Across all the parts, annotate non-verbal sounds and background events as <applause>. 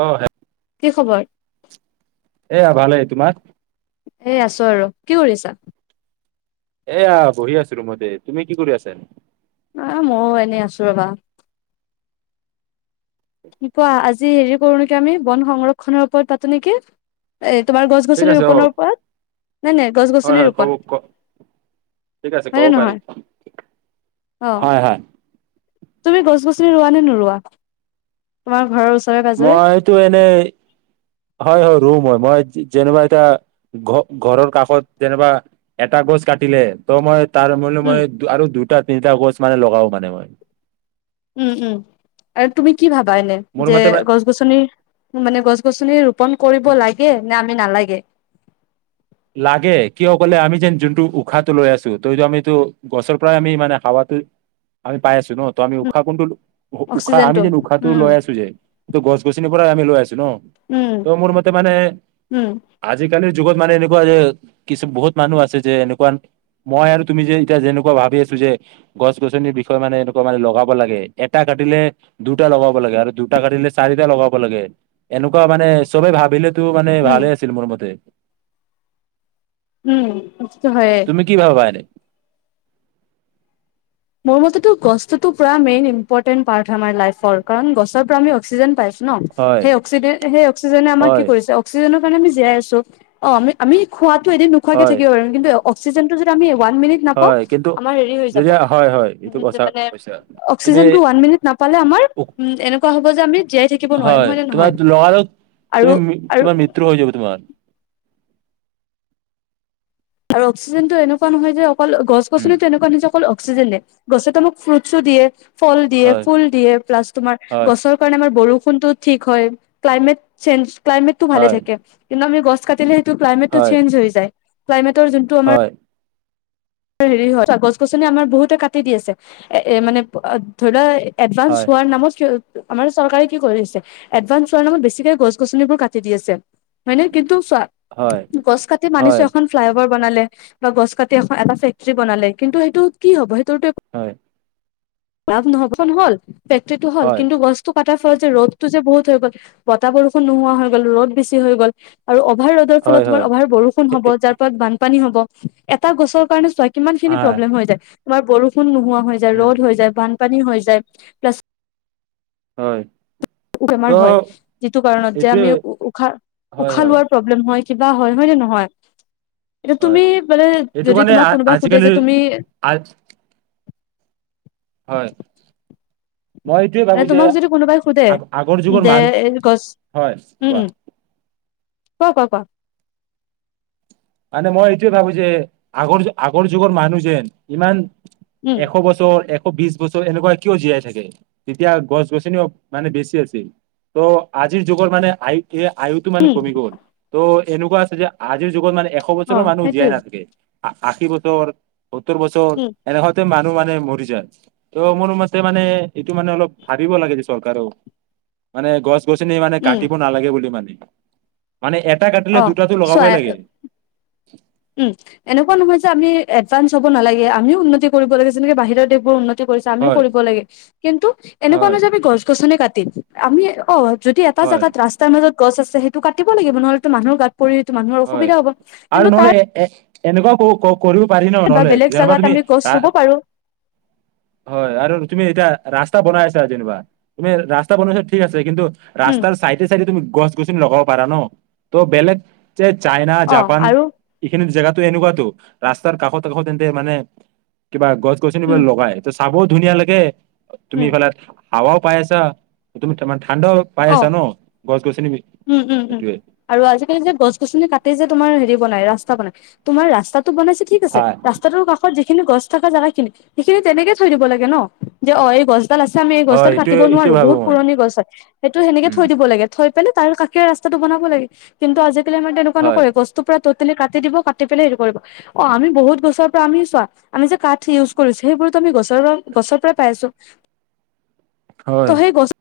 অ হে কি খবৰ? এয়া ভালেই তোমাৰ এ আছো আৰু। কি কৰিছা? এয়া বহি আছো ৰুমতে। তুমি কি কৰি আছা? অ ময়ো এনেই আছো ৰবা। কোৱা আজি হেৰি কৰো নেকি আমি বন সংৰক্ষনৰৰ ওপৰত পাতো নেকি? এই তোমাৰ গছ ঠিক গছনি আছে অ ৰোপনৰৰ ওপৰত? নাই নাই গছ হয় গছনি হয় কব ৰোপন। ক ঠিক আছে হয় ক'ব নে পাৰি নহয়? অ। হয় হয় তুমি গছ গছনি ৰোৱা নে নৰুৱা তোমাৰ ঘৰৰ ওচ? মইতো এনেই হয় হয় ৰুম হয় মই যেনিবা এতিয়া ঘ ঘৰৰ কাষত যেনিবা এটা গছ কাটিলে ত মই- তাৰ মান উম, মই আৰু দুটা তিনিটা গছ মানে লগাও মানে মই উম উম আৰু তুমি কি ভাবা। পাইনে মোৰ যে মতে গছ গছনি মানে গছ গছনি ৰোপন কৰিব লাগে নে আমি নালাগে। লাগে কিয় কলে আমি যেন যোনটো উশাহটো লৈ আছো ত হেটো আমিতো গছৰ পৰাই আমি হাৱাতো আমি পাই আছো নহঁ ত আমি উম, উশাহ কোনটো উ উশাহ আমি অক্সিজেনটো যেন উশাহটো উম, লৈ আছো যে ত গছ গছনি আমি লৈছো উম, ত মোৰ মতে মানে উম, আজিকালি জগত মানে এনেকুৱা যে কিছু বহুত মানুহ আছে যে এনেকুৱা মই আৰু তুমি যে এতিয়া যেনেকুৱা ভাবি আছো যে গছ গছনিৰ বিষয়ে মানে এনেকুৱা মানে লগাব লাগে এটা কাটিলে দুটা লগাব লাগে আৰু দুটা কাটিলে চাৰিটা লগাব লাগে এনেকুৱা মানে চবে ভাবিলে টো মানে উম, ভালে আছিল মোৰ মতে- উম। সেইটো হয়ে। তুমি কি ভাবা এনেই মোৰ মতেতো গছতো পুৰা মেইন ইম্পৰ্টেণ্ট পাৰ্ট হয় আমাৰ লাইফৰ কাৰণ গছৰ পৰা আমি অক্সিজেন পাইছোঁ। ন হয় সেই অক্সি সেই অক্সিজেনে আমাৰ কি হয় কৰিছে অক্সিজেন সেইকাৰণে আমি জীয়াই আছোঁ অহঁ আমি আমি খোৱাত এদিন নোখোৱাকে হয় থাকিব পাৰু কিন্তু অক্সিজেনটো যদি আমি ওৱান মিনিট নাপাওঁ হয় কিন্তু আমাৰ হেৰি হৈ যদি যাব। হয় হয় উ এইটো কথা মানে কৈছা তুমি অক্সিজেনটো ওৱান মিনিট নাপালে আমাৰ উ এনেকুৱা হব যে আমি জীয়াই থাকিব নোৱাৰিম হয় নে তোমাৰ নহয় লগালগ তুমি আৰু মি- তোমাৰ আৰু মৃত্যু হৈ যাব তোমাৰ আৰু অক্সিজেনটো এনেকুৱা নহয় যে অকল গছ উম গছনি তেনেকুৱা নিজে অকল অক্সিজেন দিয়ে, গছে তো মোক ফ্ৰুটছো দিয়ে। ফল দিয়ে হয় ফুল দিয়ে প্লাছ তোমাৰ হয় গছৰ কাৰণে আমাৰ বৰষুণ কোনটো ঠিক হয় ক্লাইমেট চেঞ্জ ক্লাইমেটতো ভালে হয় থাকে কিন্তু আমি গছ কাটিলে টো ক্লাইমেটতো হয় চেঞ্জ হৈ যায় <unintelligible> তহঁ, যোনটো আমাৰ হয় হেৰি হয় গছ গছনি আমাৰ বহুতে কাটি দি আছে এ এ মানে ধৰি লোৱা এডভান্স হয় হোৱাৰ নামত আমাৰ চৰকাৰে কি কৰিছে, এডভান্স চোৱাৰ নামত বেছিকে গছ-গছনিবোৰ কাটি দি আছে, হয় নে কিন্তু? চোৱা, হয় গছ কাটি মানিছো হয় এখন ফ্লাইভাৰ বনালে বা গছ কাটি এটা ফেক্টৰী বনালে কিন্তু সেইটো কি হ'ব সেই হয় <unintelligible> লাভ নহব, কচোন হ'ল। ফেক্টৰিটো হল হয় কিন্তু গছটো তাৰফলত যে ৰ'দটো যে বহুত হৈ গ'ল, বতাহ বৰষুণ নোহোৱা হৈ গ'ল ৰ'দ বছি হৈ গ'ল আৰু অ অভাৰ ৰ'দৰ ফলত তোমাৰ হয় হয় অভাৰ বৰষুণ হ'ব, যাৰ পৰা বান পানী হ'ব, এটা গছৰ কাৰণ চ কিমান খিনি হয় প্ৰব্লেম হৈ যায়। আমাৰ বৰষুণ নোহোৱা হৈ যায়, উম ৰ'দ হৈ যায়, বানপানী হৈ যায়। প্লাছ হয়। ত বেমাৰ হয় যিটো কাৰণত যে আমি এইটোৱে উশাহ, হয় উশাহ হয় লোৱাৰ প্ৰব্লেম হয়। কিবা হয়, হয় নে নহয়? এতিয়া হয় তুমি বোলে এইটো যদি কাৰণে তোমাক আ- কোনোবাই সোধে আজিকালি যে তুমি আজ হয়। মই এইটোয়ে ভাবো যে তোমাক যদি কোনোবাই সোধে, আগ আগৰ যুগৰ যে মানুহ গছ হয় উম। কোৱা ক ক বা? মানে মই এইটোয়ে ভাবো যে, আগৰ আগৰ যুগৰ মানুহ যেন ইমান উম এশ বছৰ এশ বিশ বছৰ এনেকুৱা কিয় জীয়াই থাকে, তেতিয়া গছ-গছনিও মানে বেছি আছিল, ত' আজিৰ যুগত মানে আই এ আয়ুটো মানে উম কমি গ'ল, তো এনেকুৱা আছে যে আজিৰ যুগত মানে এশ অ বছৰৰ মানুহ জীয়াই সেইটোৱে নাথাকে। আশি বছৰ সত্তৰ বছৰ, উম এনেকুৱাতে ম নুহ মানে মৰি যায়, ত মোৰ মতে মানে এইটো মানে অলপ ভাবিব লাহে যে চৰকাৰক, মানে গছ গছনি মানে উম কাটিব নালাগে বুলি মানে মানে এটা অ কাটিলে দুটাতো চোৱা লগাবই লাগে। <inaudible> উম এনেকুৱা নহয় যে। আমি এডভান্স হ'ব নালাগে আমিও উন্নতি কৰিব লাগে যেনেকে বাহিৰৰ দেশবোৰ উন্নত, উন্নতি কৰিছে আমিও হয় কৰিব লাগে কিন্তু এনেকুৱা হয় নহয় যে আমি গছ গছনি কাটি - আমি অ- যদি এটা হয় জাগাত ৰাস্তাৰ মাজত। গছ আছে সেইটো কাটিব লাগিব নহ'লেতো মানুহ গাত- পৰি তো মানুহৰ হয় অসুবিধা হ'ব আৰু কিন্তু নহ'লে তাৰ। এ এ এনেকুৱা কও কও কৰিব পাৰি ন বা নহ'লে বেলেগ ইয়াৰ পা জাগাত তুমি আমি গছ ৰা ৰুব পাৰো হয় আৰু - তুমি এতিয়া ৰাস্তা বনাই আছা যেনিবা তুমি ৰাস্তা বনাইছা ঠিক আছে কিন্তু- উম ৰাস্তাৰ চাইডে চাইডে তুমি গছ- তুমিচোন লগাব পাৰা ন ত' বেলেগ- যে চাইনা, অ জাপান আৰু এইখিনি জেগাত- টো এনেকুৱাতো ৰাস্তাৰ কাষত কাষত তেন্তে মানে- কিবা গছ গছনি উম বুলে লগাই। চাবও ধুনীয়া লাগে। তুমি উম এইফালে। হাৱাও পাই আছা তুমি তম- অ উম উম উম এইটোৱে আৰু আজিকালি যে গছ গছনি কাটি- তাতে যে তোমাৰ হেৰি বনাই ৰাস্তা বনাই তোমাৰ ৰাস্তাত, বনাইছে ঠিক আছে হয় ৰাস্তাটো কাষত- সেই খিনি গছ থকা জাগা খিনি সেইখিনি তেনেকে থৈ দিব লাগে ন যে অ এই গছ - ডাল আছে আমি এই হয় গছডাল এইটোৱে কাটিব এইটোৱে নোৱাৰোঁ ভাবো বহুত মই পুৰণি গছ হয়। ত সেনেকে উম থৈ দিব লাগে। থৈ পেলাই তাৰ কাষে ৰাস্তাটো বনাব লাগে কিন্তু আজি। এইফালে আমাৰ তেনেকুৱা হয় নকৰে গছটো পৰা। টোটেলি কাটি দিব কাটি পেলাই হেৰি কৰিব অ আমি বহুত গছৰ পৰা আমি চোৱা আমি যে কাঠ ইউজ কৰিছোঁ। সেইবোৰতো আমি গছ গছৰ পৰাই পাই আছোঁ। হয়, তহে গছ-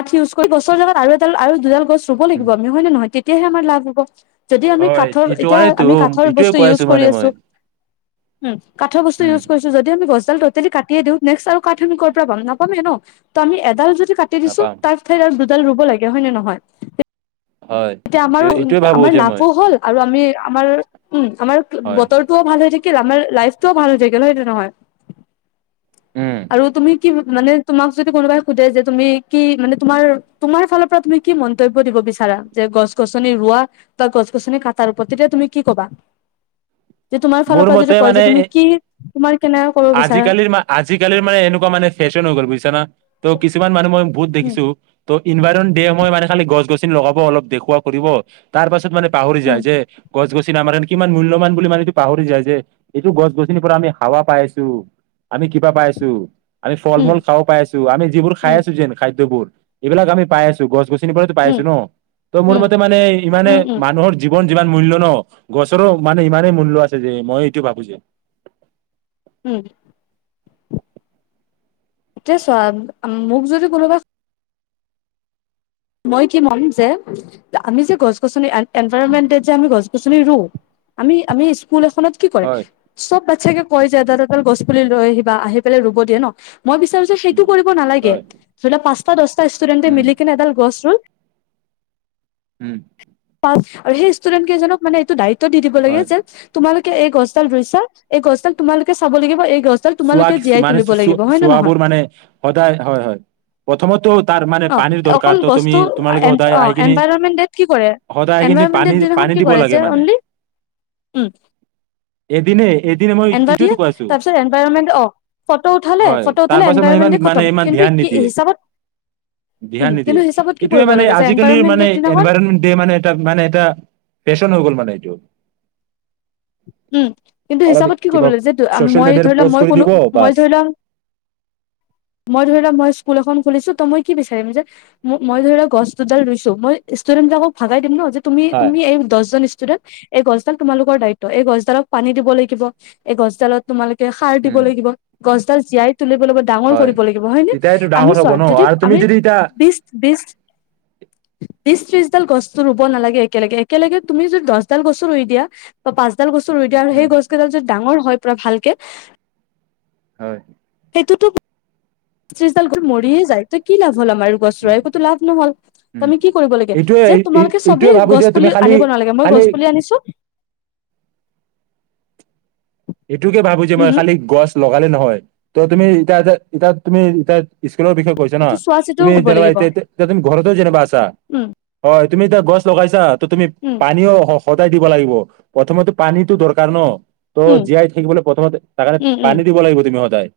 কাঠ ইউজ কৰি গছৰ লগত আৰু এডাল আৰু দুডাল গছ, থব উম, লাগিব আমি হয় নহয় তে- তেতিয়াহে আমাৰ লাভ হ'ব। যদি আমি হয় কাঠৰ এইটো এতিয়া কাৰণেতো আমি কাঠৰ এইটোয়ে বস্তু কৈ ইউজ আছো কৰি মানে মই। আছোঁ। উম। কাঠৰ বস্তু উম, ইউজছ কৰিছোঁ যদি আমি গছ- টতেলি কাটিয়ে দিও নেষ্ট আৰু কাঠ আমি ক'ৰ পৰা পাম নাপামে ন'-ত' আমি এডাল য কাটি দিছো। নাপাম <unintelligible> দুডাল ৰুব লাগে হয় নে নহয়? হয় তেতিয়া এইটো আমাৰো এইটোয়ে ভাবো আমাৰ যে লাভ মই চাব হ'ল আৰু আমি আমাৰ উম, আমাৰ হয়, বতৰ টোও ভাল হৈ থাকে। আমাৰ লাইফ টোও ভাল হৈ থাকে ন ' সেইটো নহয়? উম। আৰু তুমি কি মানে তোমাক যদি কোনোবাই সোধে যে তুমি কি মানে তোমাৰ -তোমাৰ ফালৰ পৰা তুমি কি মন্তব্য দিব বিচাৰা যে গছ -গছনি ৰোৱা বা গছ -গছনি কাটাৰ ওপৰত তেতিয়া তুমি কি কবা? যে তোমাৰ ফালৰ মোৰ পৰা যিটো মতে কয় যে তুমি মানে কি তোমাৰ কেনেকে ক'ব বিচাৰা আজিকালিৰ মা -আজিকালিৰ মানে এনেকুৱা মানে ফেশ্বন হৈ গ'ল বুজিছা না। ত' কিছুমান মানুহ মই বহুত উম দেখিছো ত' ইনভাইৰন দিয়ে মই মানে খালি গছ- গছনি লগাব অলপ দেখুৱা কৰিব তাৰ পাছত মানে পাহৰি যায় উম যে গছ- গছ <unintelligible> আমাৰ কাৰণে কিমান মূল্যৱান বুলি মানে এইটো পাহৰি যায় যে এইটো গছ -গছনিৰ পৰা আমি হাৱা পাই আছ <unintelligible> আমি কিবা পাই আছোঁ। আমি ফল- উম মূল খাব পাই আছো আমি যিবোৰ খাই উম আছো যেনে খাদ্যবোৰ এইবিলাক আমি পাই আছো গছ- গছনি গছ- গছনিৰ পৰাইতো পাই উম আছো ন' ত'মোৰ উম মতে মানে ইমানে উম উম মানুহৰ জীৱন যিমান মূল্য ন'গছৰো মানে ইমানেই মূল্য আছে যে মই এইটো ভাবো যে। উম এতিয়া চোৱা মোক যদি কোনোবা মই কি মম যে, আমি যে গছ -গছনি আন উম, এনভাৰমেণ্টত যে আমি গছ গছনি ৰুওঁ আমি - আমি স্কুল এখনত কি কৰে হয় চব চাগে কয় যে এডাল - এডাল গছ পুলি লৈ আহিবা আহি পেলাই ৰুব দিয়ে ন' মই বিচাৰো যে উম, সেইটো কৰিব নালাগে হয়, ধৰি লোৱা পাচ ত' দচ তা ষ্টুদেণ্টে উম, মিলিকনে এডাল <unintelligible> উম আৰু সেই ষ্টুেদেন্ত কেইজনক মানে এইটো দায়িত টো দি দিব লাগে হয়। যে তোমালোক এই গছডাল ৰুইছা এই গছডাল তোমালোকে চাব লাগিব এই গছডাল চোৱা তোমালোকে জীয়াই কিছুমানে তুলিব চু চু লাগিব হয় নে নহয় চুৱাবোৰ মানে সদায় হয় হয় প্ৰথমত তো <unintelligible> অ অকল বস্তু আ এনছ সদায় অ আহি এনছ কিনি এনভাইৰনমেন্ট ডেট কি কৰে সদায় আহি কিনি পানী এনভাইৰনমেন্ট দিনাখন পানী কি দিব কৰে লাগে যে মানে অন লি উ <unintelligible> এদিনে এদিনে মই এনভাদিয়া এইটোয়েতো কৈ আছো তাৰপিছত এনভাইৰমে হয় তাৰ পাছত মানে ইমান এনভাইৰনমেন্টে মানে খতম ইমান কিন্তু ধ্যান কি নিদিয়ে হিচাপত উম ধ্যান নিদিয়ে কিন্তু হিচাপত কি এইটোয়ে কৰিব মানে লাগে যে আজিকালিৰ এনভাইৰনমেন্ট মানে দিনাখন এনভাইৰনমেন্ট ডে মানে এ মানে এটা ফেশ্বন হৈ গ'ল মানে <unintelligible> <inaudible> উম কিন্তু অলপ হিচাপত কি কৰিব কিবা লাগে যে আ চচিয়েল মই মিডিয়াত ধৰি ল প'ষ্ট মই <unintelligible> কৰি কোনো দিব বাছ মই ধৰি ল মই ধৰি লোৱা মই স্কুল এখন খুলিছো ত মই কি বিচাৰিম যে মোক মই ধৰি ল গছ দুডাল ৰুইছো মই ষ্টুডেন্টবিলাকক ভাগাই দিম ন যে <unintelligible> তুমি হয় তুমি এই দছজন ষ্টূডেণ্ট এই গছডাল তোমালোকৰ দায়িত্ব এই গছডালক পানী দিব লাগিব এই গছডালত তোমালোক <unintelligible> কে সাৰ দিব উম লাগিব গছডাল জীয়াই তোলিব লব দা হয়। কৰিব লাগিব হয় নে তেতিয়াইতো আমি ডাঙৰ হ'ব চোৱা ন যদি আৰু তুমি আমি যদি এতিয়া বিছ বিছ বিশ ত্ৰিশডাল গছতো ৰুব নালাগে একেলগে একেলগে তুমি যদি দহ ডাল গছো ৰুই দিয়া বা পাঁচ ডাল গছ ৰুই দিয়া সেই গছকেইডাল যদি ডাঙৰ হয় পোৰা ভালকে হয় এইটোতো <unintelligible> বিছ ত্ৰিছ ডালকৈ মৰিয়ে যাই তই কি লাভ হ'ল আমাৰ গছ ৰুৱা একোতো লাভ নহল উম। তুমি কি কৰিব লাগে এইটোৱে যে তোমালোকে এইটোৱে চবেই ভাবো গছ যে তুমি পুলি খালি আনিব নালাগে মই খালি গছ পুলি আনিছো <unintelligible> এইটোকে ভাবো যে উম মই হম খালি গছ ল হয় নে নহয় ত তুমি এতিয়া যে তাত তুমি এ <unintelligible> <unintelligible> বিষয় কৈছে ন সেইটো চোৱা চিতাও তুমি কৰিব যেনকা লাগিব এতিয়া তে এতিয়া তুমি ঘৰত <unintelligible> টো জেনেবা আছে চা উম হয় তুমি এটা গছ লগাইছা ত তুমি উম পানীও স দাই দিব লাগিব প্ৰথমে পানীতো দৰকাৰ ন ত' উম জীয়াই থাকিবলৈ প্ৰথমতে তাকাণে উম উম পানী দিব লাগিব <unintelligible> মই সদায়।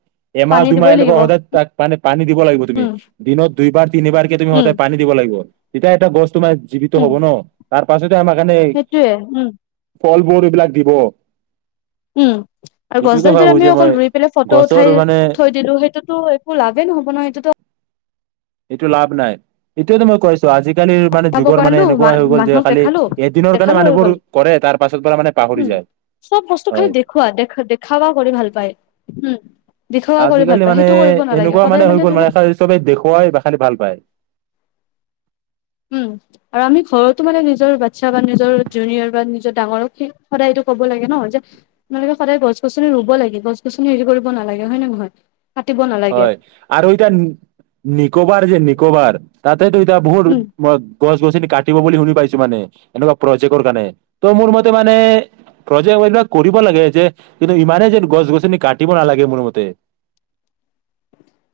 এমাহ পানী দুমাহ দিবই এনেকুৱা লাগিব সদায় তাক মানে পানী দিব লাগিব তুমি উম দিনত দুইবাৰ তিনিবাৰ কে তুমি উম সদায় পানী দিব লাগিব। এতিয়া এটা গছ তোমাৰ জীৱিত উম হ'ব ন তাৰ পাছতে আমাৰ কাৰণে। সেইটোয়ে উম ফলবোৰ এইবিলাক দিব। উম আৰু এইটোকে গছডাল যদি ভাবো যে আমি মই অকল ৰুই পেলাই ফটো গছৰ উঠাই মানে থৈ দিলো সেইটোতো একো লাভেই নহ'ব নহয় সেইটোতো। এইটো লাভ নাই এইটোয়ো মই কৈছো আজিকালি। আজিকালিৰ মানে খাব যুগৰ মানে কৰালো এনেকুৱা হৈ গল যে মানুহক খালি দেখালো এদিনৰ কাৰণে দেখালো হৈ মানুহবোৰ গ'ল কৰে তাৰ পাছৰ পৰা মানে পাহৰি যায় হয়। দেখুৱা কৰি ভাল পায় হম। আজিকালি মানে এনেকুৱা মানে হৈ গ'ল ধৰি লওক মানে চ চবে দেখুৱাই বা খালি ভাল পায়। উম আৰু আমি ঘৰতো মানে নিজৰ বাচ্ছা বা নিজৰ জুনিয়ৰ বা নিজৰ ডাঙৰক সদায়টো কব লাগে ন তোমালোকে সদায় গছ গছনি ৰুব লাগে গছ গছনি হেৰি কৰিব নালাগে হয় নে নহয়? কাটিব নালাগে হয় আৰু ঐটা নিকোবাৰ যে নিকোবাৰ। তইটো এতিয়া বহুত উম, গছ গছ ক। কাটিব বুলি শুনি পাইছো মানে এনেকুৱা প্ৰজেক্টৰ কাৰণে ত' মোৰ মতে মানে প্ৰজেক্ট এইবিলাক কৰিব লাগে যে কিন্তু ইমানো যে গছ গছনি কাটিব নালাগে মোৰ মতে।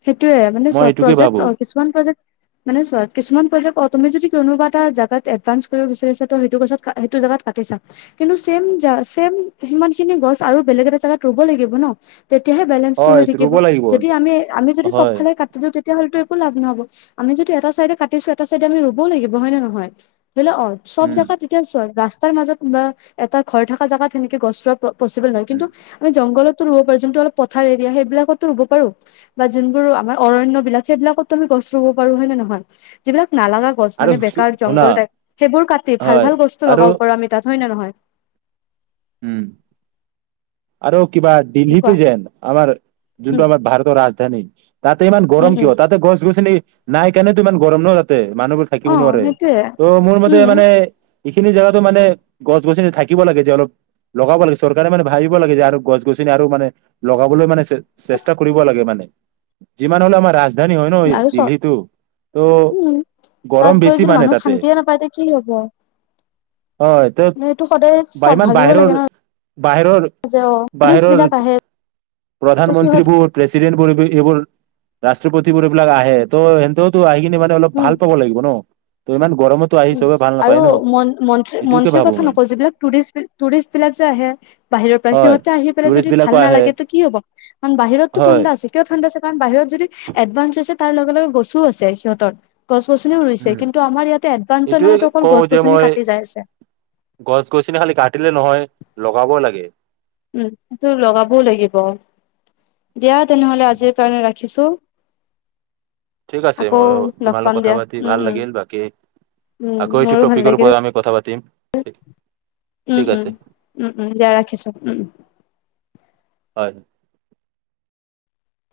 সেইটোয়ে মানে মই চব এইটোকে প্ৰজেক্ট ভাবো অ কিছুমান প্ৰজেক্ট মানে চ কিছুমান প্ৰজেক্ট অ তুমি যদি কোনোবা। এটা জাগাত এডভানস কৰিব বিচাৰিছো ত সেইটো গছত সেইটো জাগাত কাটিছা কিন্তু ছেম চছেম সিমান খিনি গছ আৰু বেলেগ এটা জাগাত ৰুব লাগিব ন। তেতিয়াহে বেলেঞ্চটো হয় হৈ থাকিব ৰুব লাগিব যদি আমি। আমি যদি চব হয় ফালে কাটি দিওঁ তেতিয়াহলেতো একো লাভ নহ'ব আমি যদি এটা চাইডে কাটিছো এটা চাইডে আমি ৰুবও লাগিব হয় নে নহয়। বুলে অ চব উম জেগাত তেতিয়া ছয়। তাৰ মাজত কিবা এটা ঘৰ থকা জেগাত সেনেকে গছ পুলি। পচিবল নহয় উম কিন্তু আমি জংগল। ৰুব পাৰো যোনটো অলপ পথাৰ এৰিয়া সেইবিলাকতো ৰুব পাৰো। বা যোনবোৰ আমাৰ অৰণণ্য বিলাক সেইবিলাকতো আমি গছ ৰুব পাৰো হয় নে নে নহয় যিবিলাক। নালাগা গছ আৰু মানে বেকাৰ শুনা জংঘল টাইপ সেইবোৰ কাটি ভাল হয় ভাল গছ্তটো আৰু লগাব পাৰ আমি তাত হয় নে নহয়। উম। আৰু। কিবা দিল্লীতে কোৱা যেন আমাৰ যোনটো উম আমাৰ ভাৰতৰ ৰাজধানী তাতে ইমান গৰম উম উম কিয় তাতে গছ গছনি। নাইকাৰনে তো ইমান গৰম ন তাতে। মানুহবোৰ থাকিব অ নোৱাৰে সেইটোয়ে ত' মোৰ মতে উম মানে। এইখিনি জেগাতো মানে গছ গছনি থাকিব লাগে যে অলপ লগাব লাগে চৰকাৰে মানে ভাবিব। লাগে আৰু গছ গছনি আৰু মানে লগাবলৈ মানে। চেষ্টা কৰিব লাগে মানে। যিমান হ'লো আমাৰ ৰাজ- ৰাজধানী হয় ন আৰু চ দিল্লীটো ত' উম তাত গৰম গৈ বেছি যদি মানে মানুহ তাতে। শান্তিয়ে নাপায় তে কি হব? হয় তে সেইটো সদায় বা ইমান ভাবিব বাহিৰৰ লাগে ন বাহিৰৰ- যে অ টুৰিষ্ট বাহিৰৰ বিলাক আহে ত সিহঁত প্ৰধানমন্ত্ৰীবোৰ প্ৰেচিডেণ্ট কৰি কৰি এইবোৰ- ৰাষ্ট্ৰপতিবোৰ এইবিলাক আহে ত' সেতও তো আহি- মানে অলপ উম ভাল পাব লাগিব ন। তো ইমান- গৰমতো আহি উম চবে ভাল নাপায় আৰু ন এইটোকে মন্ত্ৰী-মন্ত্ৰীৰ ভাবো কথা মই নকওঁ। যিবিলাক টুৰিষ্ট টুৰিষ্ট বিলাক যে আহে বাহিৰৰ- হয়। সিহতে আহি পেলাই টুৰিষ্ট যদি ভাল বিলাকো আহে নালাগে টো কি হ'ব। কাৰণ বাহিৰতটো হয়। ঠাণ্ডা আছে কিয় ঠাণ্ডা- কাৰণ বাহিৰত যদি এডভানস আছে তাৰ লগে লগে গছোও আছে সিহঁতৰ- গছ গছনিও ৰুইছে উম, কিন্তু আমাৰ ইয়াত এইটোয়ে কওঁ যে মই গছ-গছিনি খালি কাটিলে নহয় লগাব লাগে। উম তোৰ লগাবওঁ লাগিব। দিয়া তেনেহ'লে আজিৰ কাৰণে ৰাখি- ৰাখিছোঁ। ঠিক আছে মই তোমাৰ লগত কথা দিয়া পাতি উম ভাল উম লাগিল। বাকী উম আকৌ এইটো মোৰো ভাল টপিকৰ লাগিল ওপৰত আমি কথা পাতিম। ঠিক- উম ঠিক উম আছে উম উম দে ৰাখিছোঁ উম উম। হয়।